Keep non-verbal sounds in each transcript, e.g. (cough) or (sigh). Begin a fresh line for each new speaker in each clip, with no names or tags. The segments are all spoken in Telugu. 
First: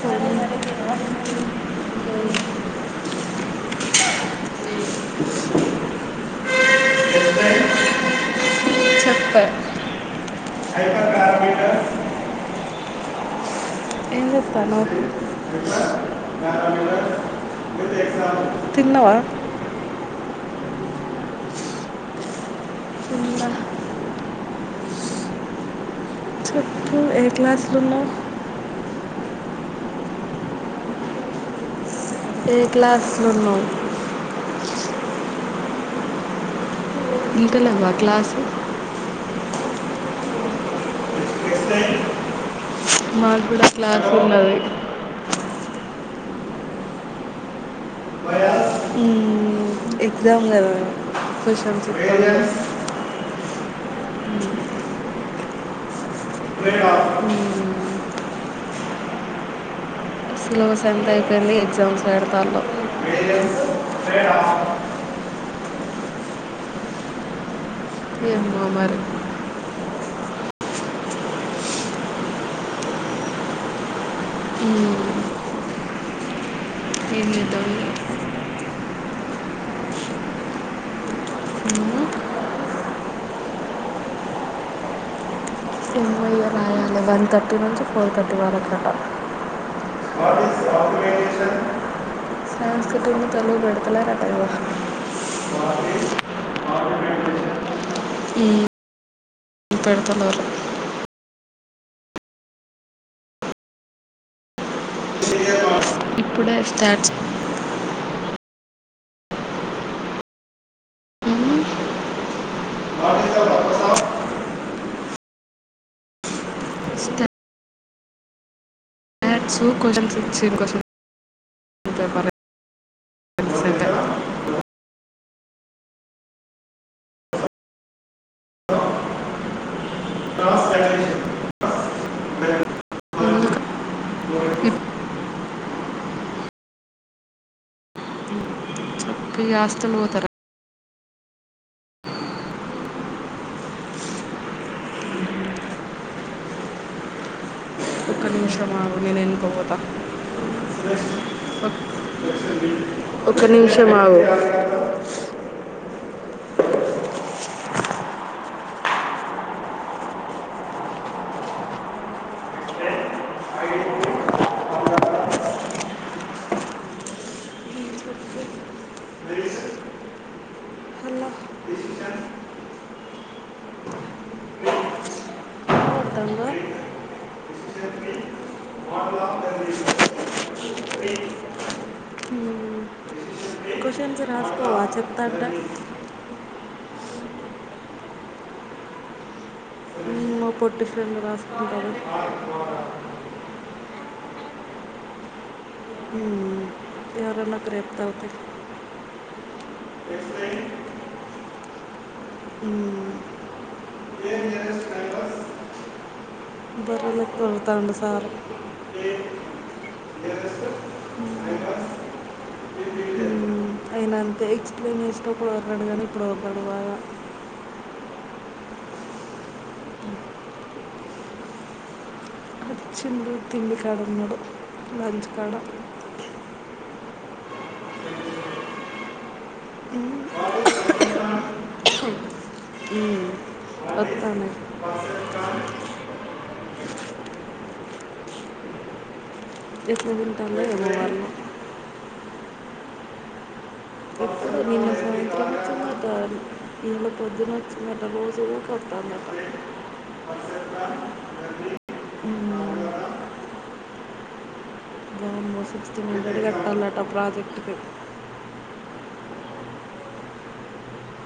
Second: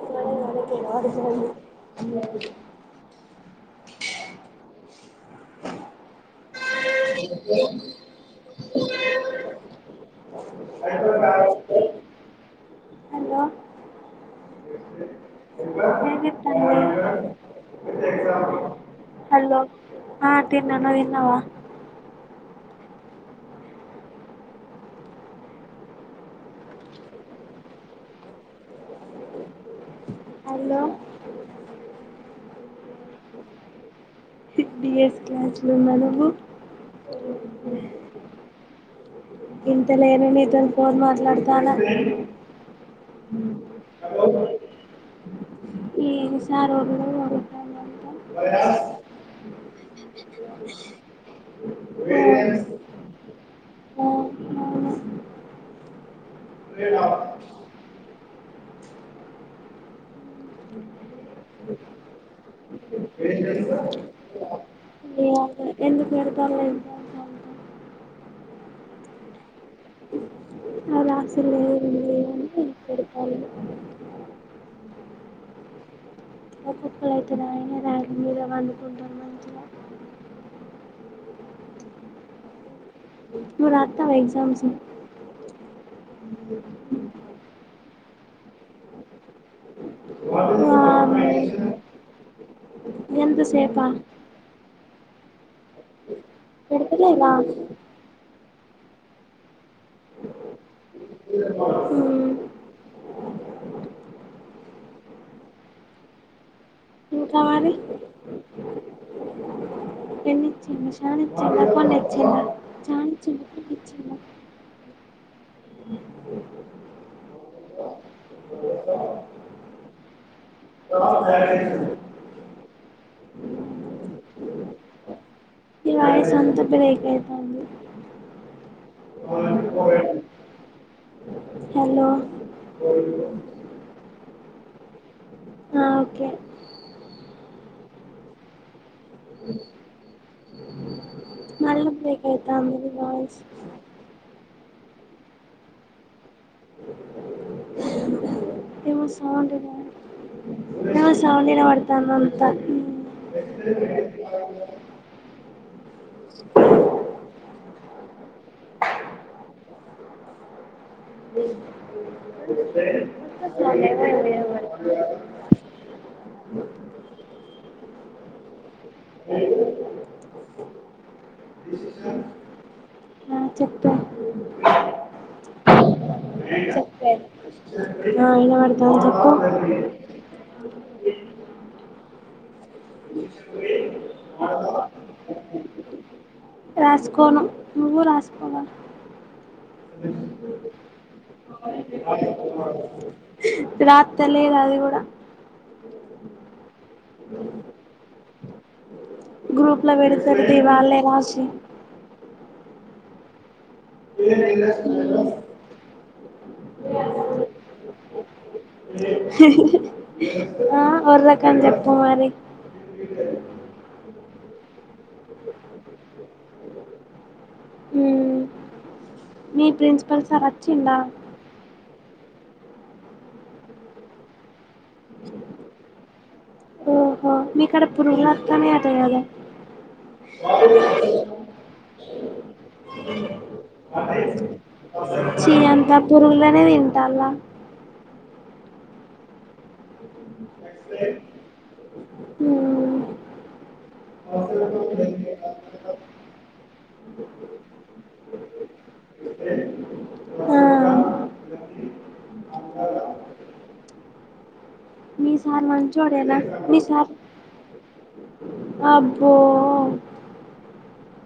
సరె మరి
హలో థాంక్యూ.
చాప్
(unintelligible) ఏం చెప్తాంది
తిన్నవా
హల్లొ ఆ తిన్న నువ్ తిన్నవా
సుగు చెప్పు ఏ క్లాసులున్నాయ్
హలో
ఏ క్లాస్లున్నవ్
సిక్స్ బి ఎస్ క్లాస్లున్నానమ్మ
ఇంక లెవ్వా క్లాస్లు?
ఇంట లేమే మీతోని ఫోన్ మా ట్లాడతన్నా.
మాకు కూడా క్లాస్ ఉన్నది
ఏం సారో ఒర్రుడే ఓర్రుతండు (inaudible) వైరాష్!
ఎగ్జాం గదా. విషయం చెప్పాలా?
అవును
హ్మ్ సిలబస్ అంత అయిపోయింది. ఎగ్జామ్స్ పెడతాల్లు.
ఏమో ఎందుకు పెడతారు ఎగ్జామ్స్ అంట
ఏందో మరి.
అవి రాసుడు లేదు ఏం లేదు అని పెడతాళ్ళు
ఊహ్. ఇక.
ఇగా వండుకుంటా మంచిగా.
ఉమ్.
నువ్ రాత్తవ ఎగ్జామ్స్?
లెవన్ థర్టీ నుంచి ఫోర్ థర్టీ వరకట. (unintelligible) తల్లీని
ఎంతసేపా
బెడుతలెరట గదా. (unintelligible)
(unintelligible) రా.
ఊ, పెడతలేరు.
మ్మ్.
ఇప్పుడే స్టార్ట్.
ఇంకా మరి (inaudible) దాని చల్లార్పనె. (unintelligible) చాన్స్ ఇప్పి ప్పిచ్చిన. (unintelligible)
మ్యాథ్సు క్వొశ్చన్స్ ఇచ్చిర్రు క్వశ్చన్ పేపరె. ఎక్సట.
నీ వాయిస్ అంత బ్రేక్ అవుతుంది
టాస్
హలో
ఇఫ్
ఒకే.
ఇగ హాస్టల్ వోతరా?
మళ్ళీ (unintelligible) వాయిస్
ఒక నిమిషం షం ఆగు
ఏమో
నేను
సౌండ్
ఏనుకకుపోతా
ఏమో సౌండ్ వినబడుతుంది అంతా మ్మ్.
ఒక నిమిషం ఆగు.
(inaudible) సౌండ్ (inaudible)
అలా
ఆ చెప్పే
అర్థంగా
ఆ ఇన వడ్తంది చెప్పు.
ఎంతంట.
రాసుకోను నువ్వు రాసుకోవా.
మా పొట్టి ఫ్రెండ్ రాసుకుంట (inaudible)
రాత్త లేదు అది కూడా
హమ్ ఎవరన్న రెప్తర తీ
గ్రూప్ లో పెడతారు తీ వాళ్ళే రాసి
హమ్
హమ్
ఒరతండు సారు
ఆ ఒర్రకని చెప్పు మరి
అయిన ఆన్ నేను వేస్తే ఓర్రడు ఇపుడు ఓర్ రువుపయ
హమ్ మీ ప్రిన్సిపల్ సార్ ఆచిండ
వచ్చిండు తిండికాడా ఉన్నాడు లాంచ్ కాడా
ఆహ్ మీ కాడా పునుగులు ఒత్తనయ్య అంతాగా
మ్మ్, వస్తాను
చి అంత పురుగులనే తిన్ అంతలా
ఇట్లఉంది
హమ్
నిన్న సాయంత్రం వోచింద గాలి పొద్దునచ్చున్నట రోజు ఊకొస్తాందట
ఆ మీ
వామ్మో
సార్
సిక్స్
మంచోడేనా
ఉనాది
మీ
కట్టాలట
సార్
ప్రాజెక్టుకి
అబ్బో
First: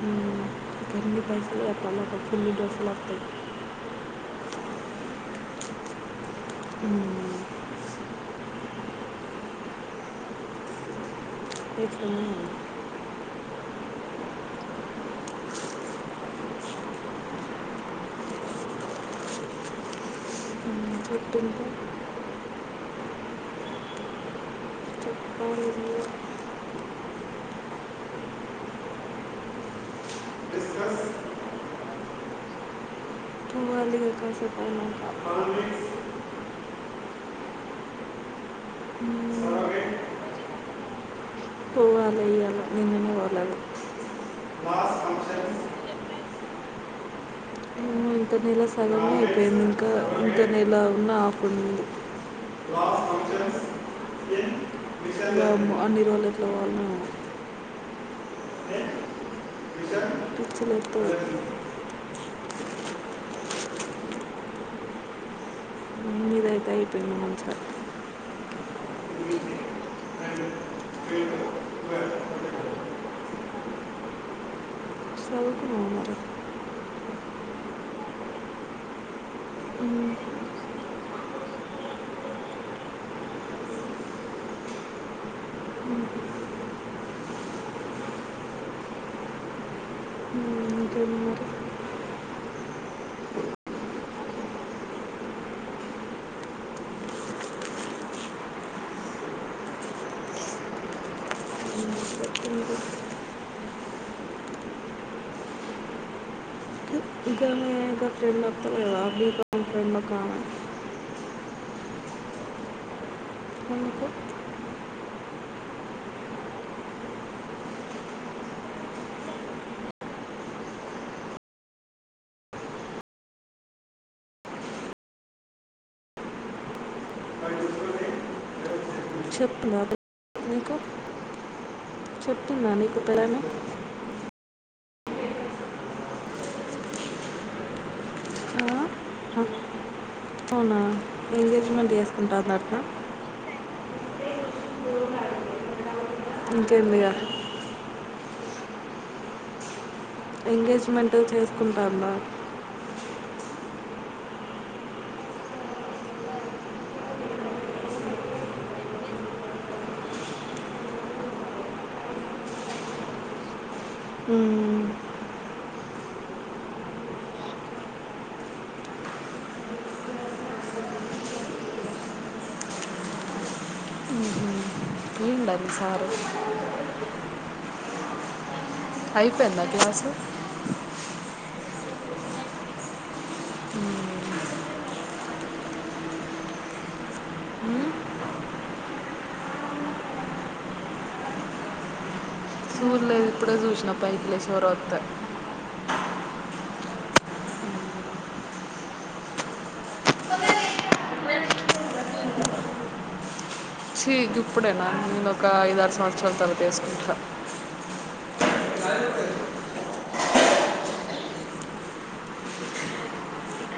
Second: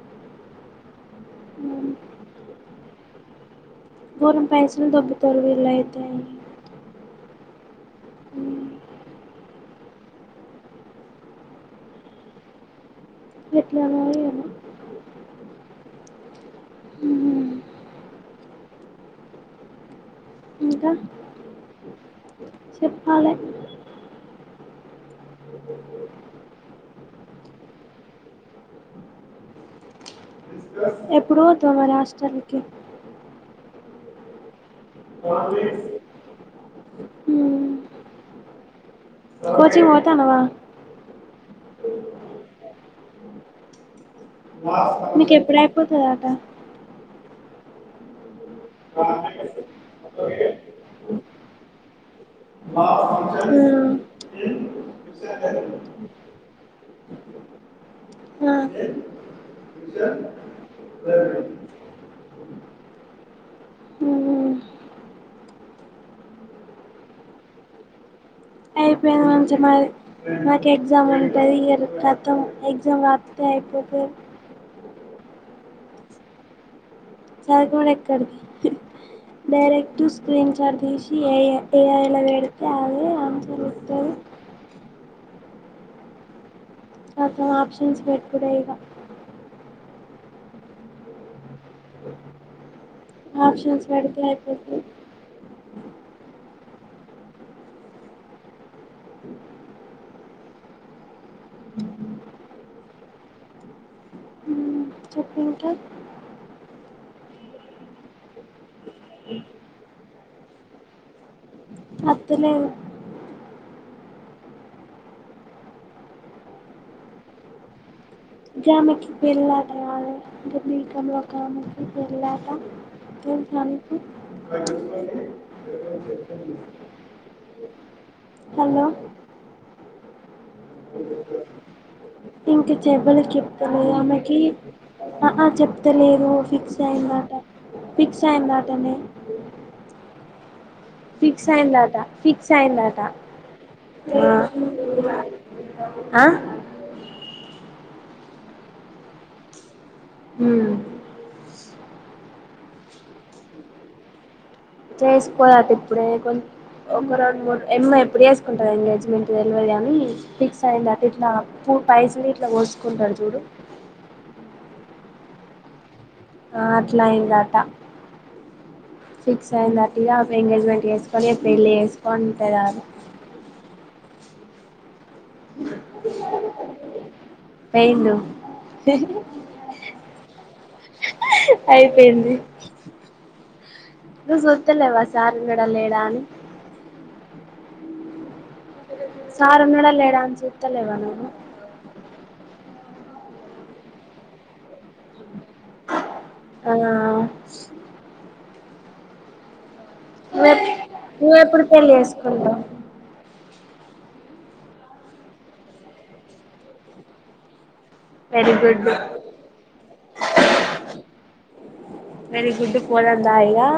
హమ్ గంలీ పైసలు అలకు ఫుల్లు డ్రస్సులు వొత్తాయి
గోరం పైసలు దొబ్బుతారు వీలు అయితే
హమ్ ఎం చేయమ్మారి
ఎట్లానో ఏమో మ్ ఇంకా
చెటింట
చెప్పాలి
చెప్పాలి
ఎప్పుడు పోతవా రాష్ట్రానికి
పోవాలి ఇక కాసేపు అయినాక మ్మ్.
మ్ కోచింగ్ వ కానవా
పోవాలి ఇవాళ నిన్ననే పోలేదు
మీీక ఎప్పుడ అయిపోతుందట
ఏమో ఇంత నేల సగమ అయిపోయింది ఇంకా ఇంత నేలా ఉన్న ఆఫ్ ఉంటుంది
మ్మ్ ఆ
అన్ని రోళ్ళుట్ల వాళ్ళు పిచ్చిలతో
మ్మ్
ఇద అయితే అయిపోయింది సార్
అయిపోయింది మంచి మరి నాకు ఎగ్జామ్ ఉంటుంది ఇ కతం ఎగ్జామ్ రాత్రతే అయిపోతురు
చదువుకున్నావు మరి
చదికువడం ఎక్కడి డైరెక్ట్
ఉమ్,
స్క్రీన్ చాట్ తీసి ఏ ఏఐలా పెడితే అదే ఆన్సర్ వస్తారు అత ఆప్షన్స్ పెట్ కూడాడ ఇక
ఉమ్, ఇంకేం మరి
ఆప్షన్స్ పడితేయిపోతు అ అ
ఉమ్, చెప్పింది.
చెప్ప ఉంటా
కామ ఫ్రెండ్ మొత్త అ ఫ్రెండ్ మ కా
అత
ఎందుక
జమెకి వెలా వెలా హలో
చెప్పులా
అ
చెప్పిందా
ఇంకా
నీకు
చెబల చెప్తాల ఆమెకి ఆహ చెప్తలేదు ఫిక్స్ అయి్యనమాట ఫిక్స్ అయి్యనమాటనే
పెళ్ళామే అవునా
ఫిక్స్
ఎంగేజ్మెంట్
అయిందట ఫిక్స్
చేసుకుంటుందటనా
అయిందట ఆ ఆ
ఇంకెందుగా
ఉమ్
ఎంగేజ్మెంట్ చేసుకుంటామా
చేసుకోలే అట ఇప్పుడే కొ ఒక రెండు మూడు ఎం ఎప్పుడు చేసుకుంటారు ఎంగేజ్మెంట్ తెలివీ అని ఫిక్స్ అయింది అట ఇట్లా ప పైస్ని ఇట్లా పోసుుకుంటారు చూడు
ఉ
అట్లా అయిందట ఫిక్స్ అయిందట్టు ఇగాడు ఎంగేజ్మెంట్ వేసుకొనిడు పెళ్ళి చేసుకొని ఉంటుదారు
వీళ్ళ మీ సారు
వెయింద
అయిపోయిందా క్లాసు
అయిపోయింది నువ్వు సూద్దలేవా సార్ ఇ కూడాడ లేడా అని సారు మడ లేడా అనికి చెత లేవాన
చూర్లేదు ఇప్పుడే చూసినా పై పలే చోర వస్తాయి
ఆ నువ్వె నువ్వెప్పుడు పెళ్లి చేసుకున్నావు
చీజ్ ఇప్పుడేనా నేను ఒక ఐదరు సంవత్సరలు తరతసుకుంటా
వెరీ గుడ్ వెరీ గుడ్ పోదం దాయిగా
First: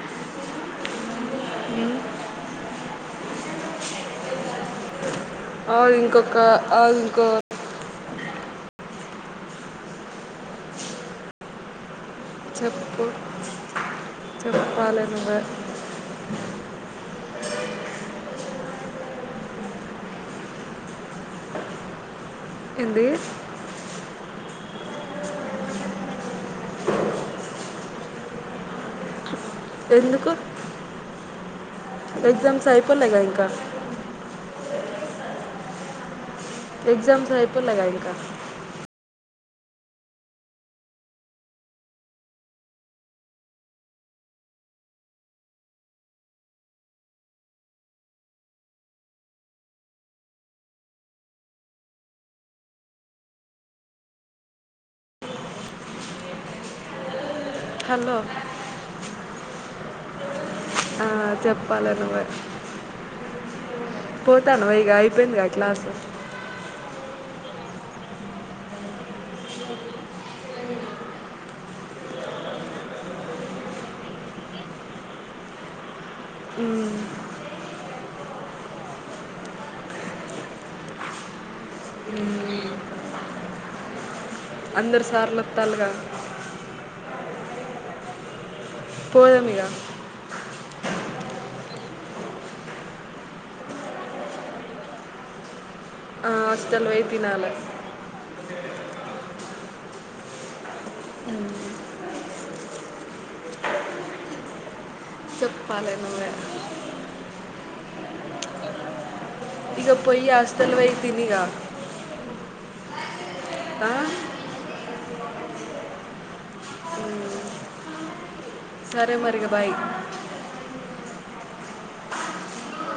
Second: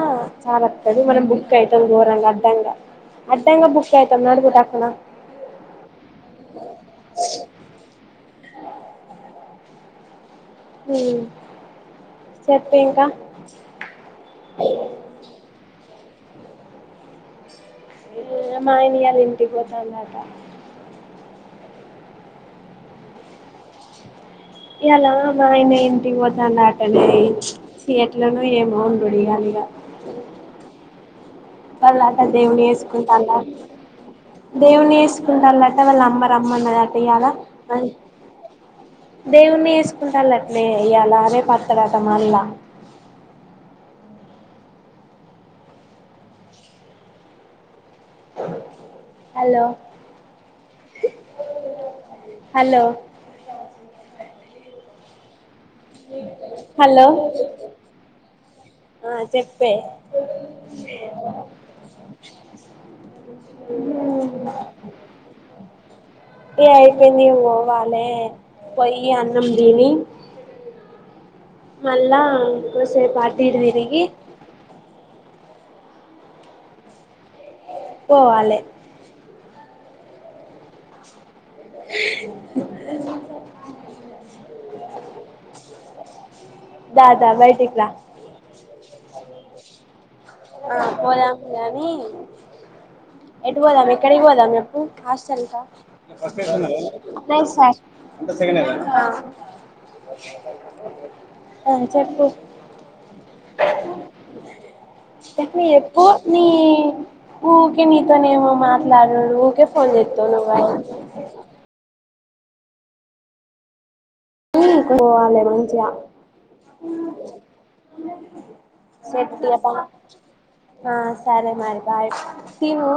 చాలదు మనం బుక్ అవుతాం దూరంగా అడ్డంగా అడ్డంగా బుక్ అవుతాం నడుపుక్కన
ఆ ఇంకొక ఆ ఇంకో
హ్ చెప్పు ఇంకా
చెప్పాలే నువ్వే
ఎమైంది ఈయాల ఇంటికి పోతాన్నవు. ఆట
ఎంది
ఇయల మా ఆయన ఇంటికి పోతండు ఆటనే ఎట్లానో ఏమో ఆడిగాలి ఇగా
ఎందుకు
వాళ్ళంతా దేవున్ని
ఎగ్జామ్స్ అయిపోలేగా
చేసుకుంటార
ఇంకా
దేవున్ని చేసుకుంటారట వాళ్ళ ఆమ్మ రమ్మన్నాదట ఇయ్యలా
ఎగ్జామ్స్ అయిపోలేగా ఇంకా
దేవున్ని చేసుకుంటాలటనే ఇయ్యలా రేపు అత్తాడట మల్ల హలో హలో హలో
హలో
ఆ చెప్పే
ఆ చెప్పాలే నువ్వే పోతాన్నావ ఇగ అయిపోయిందిగా క్లాసెస్
వాళ్లే పోయ్యి అన్నం దిని మళ్ళా కోసేపు అటు ఇటు తిరిగి
హ్
పోవాలే
అందరు సార్లోత్తల్లుగా
లా
పోదాం ఇగ
ఆ పోదాము గాని ఎటు పోదాం. ఎక్కడికి పోదాం చెప్పు హాస్టల్ కా
ఆ, హాస్టల్ పోయి తినాలి మ్మ్.
(unintelligible) ఆ అ చెప్పు టక్కన
చెప్పాలి
చేప్పు
నువ్వే
నీ ఊకె మీ ఇగానేమో మాట్లాడు ఊకె ఫోన్
ఇక పోయి
చెత్తవ్ నావా
హాస్టల్ పోయి తినిగా ఆ
పోవాలి మంచిగా
మ్మ్. సరే మరి ఇక బాయ్
ఆ సరే మరి బయ్ తీను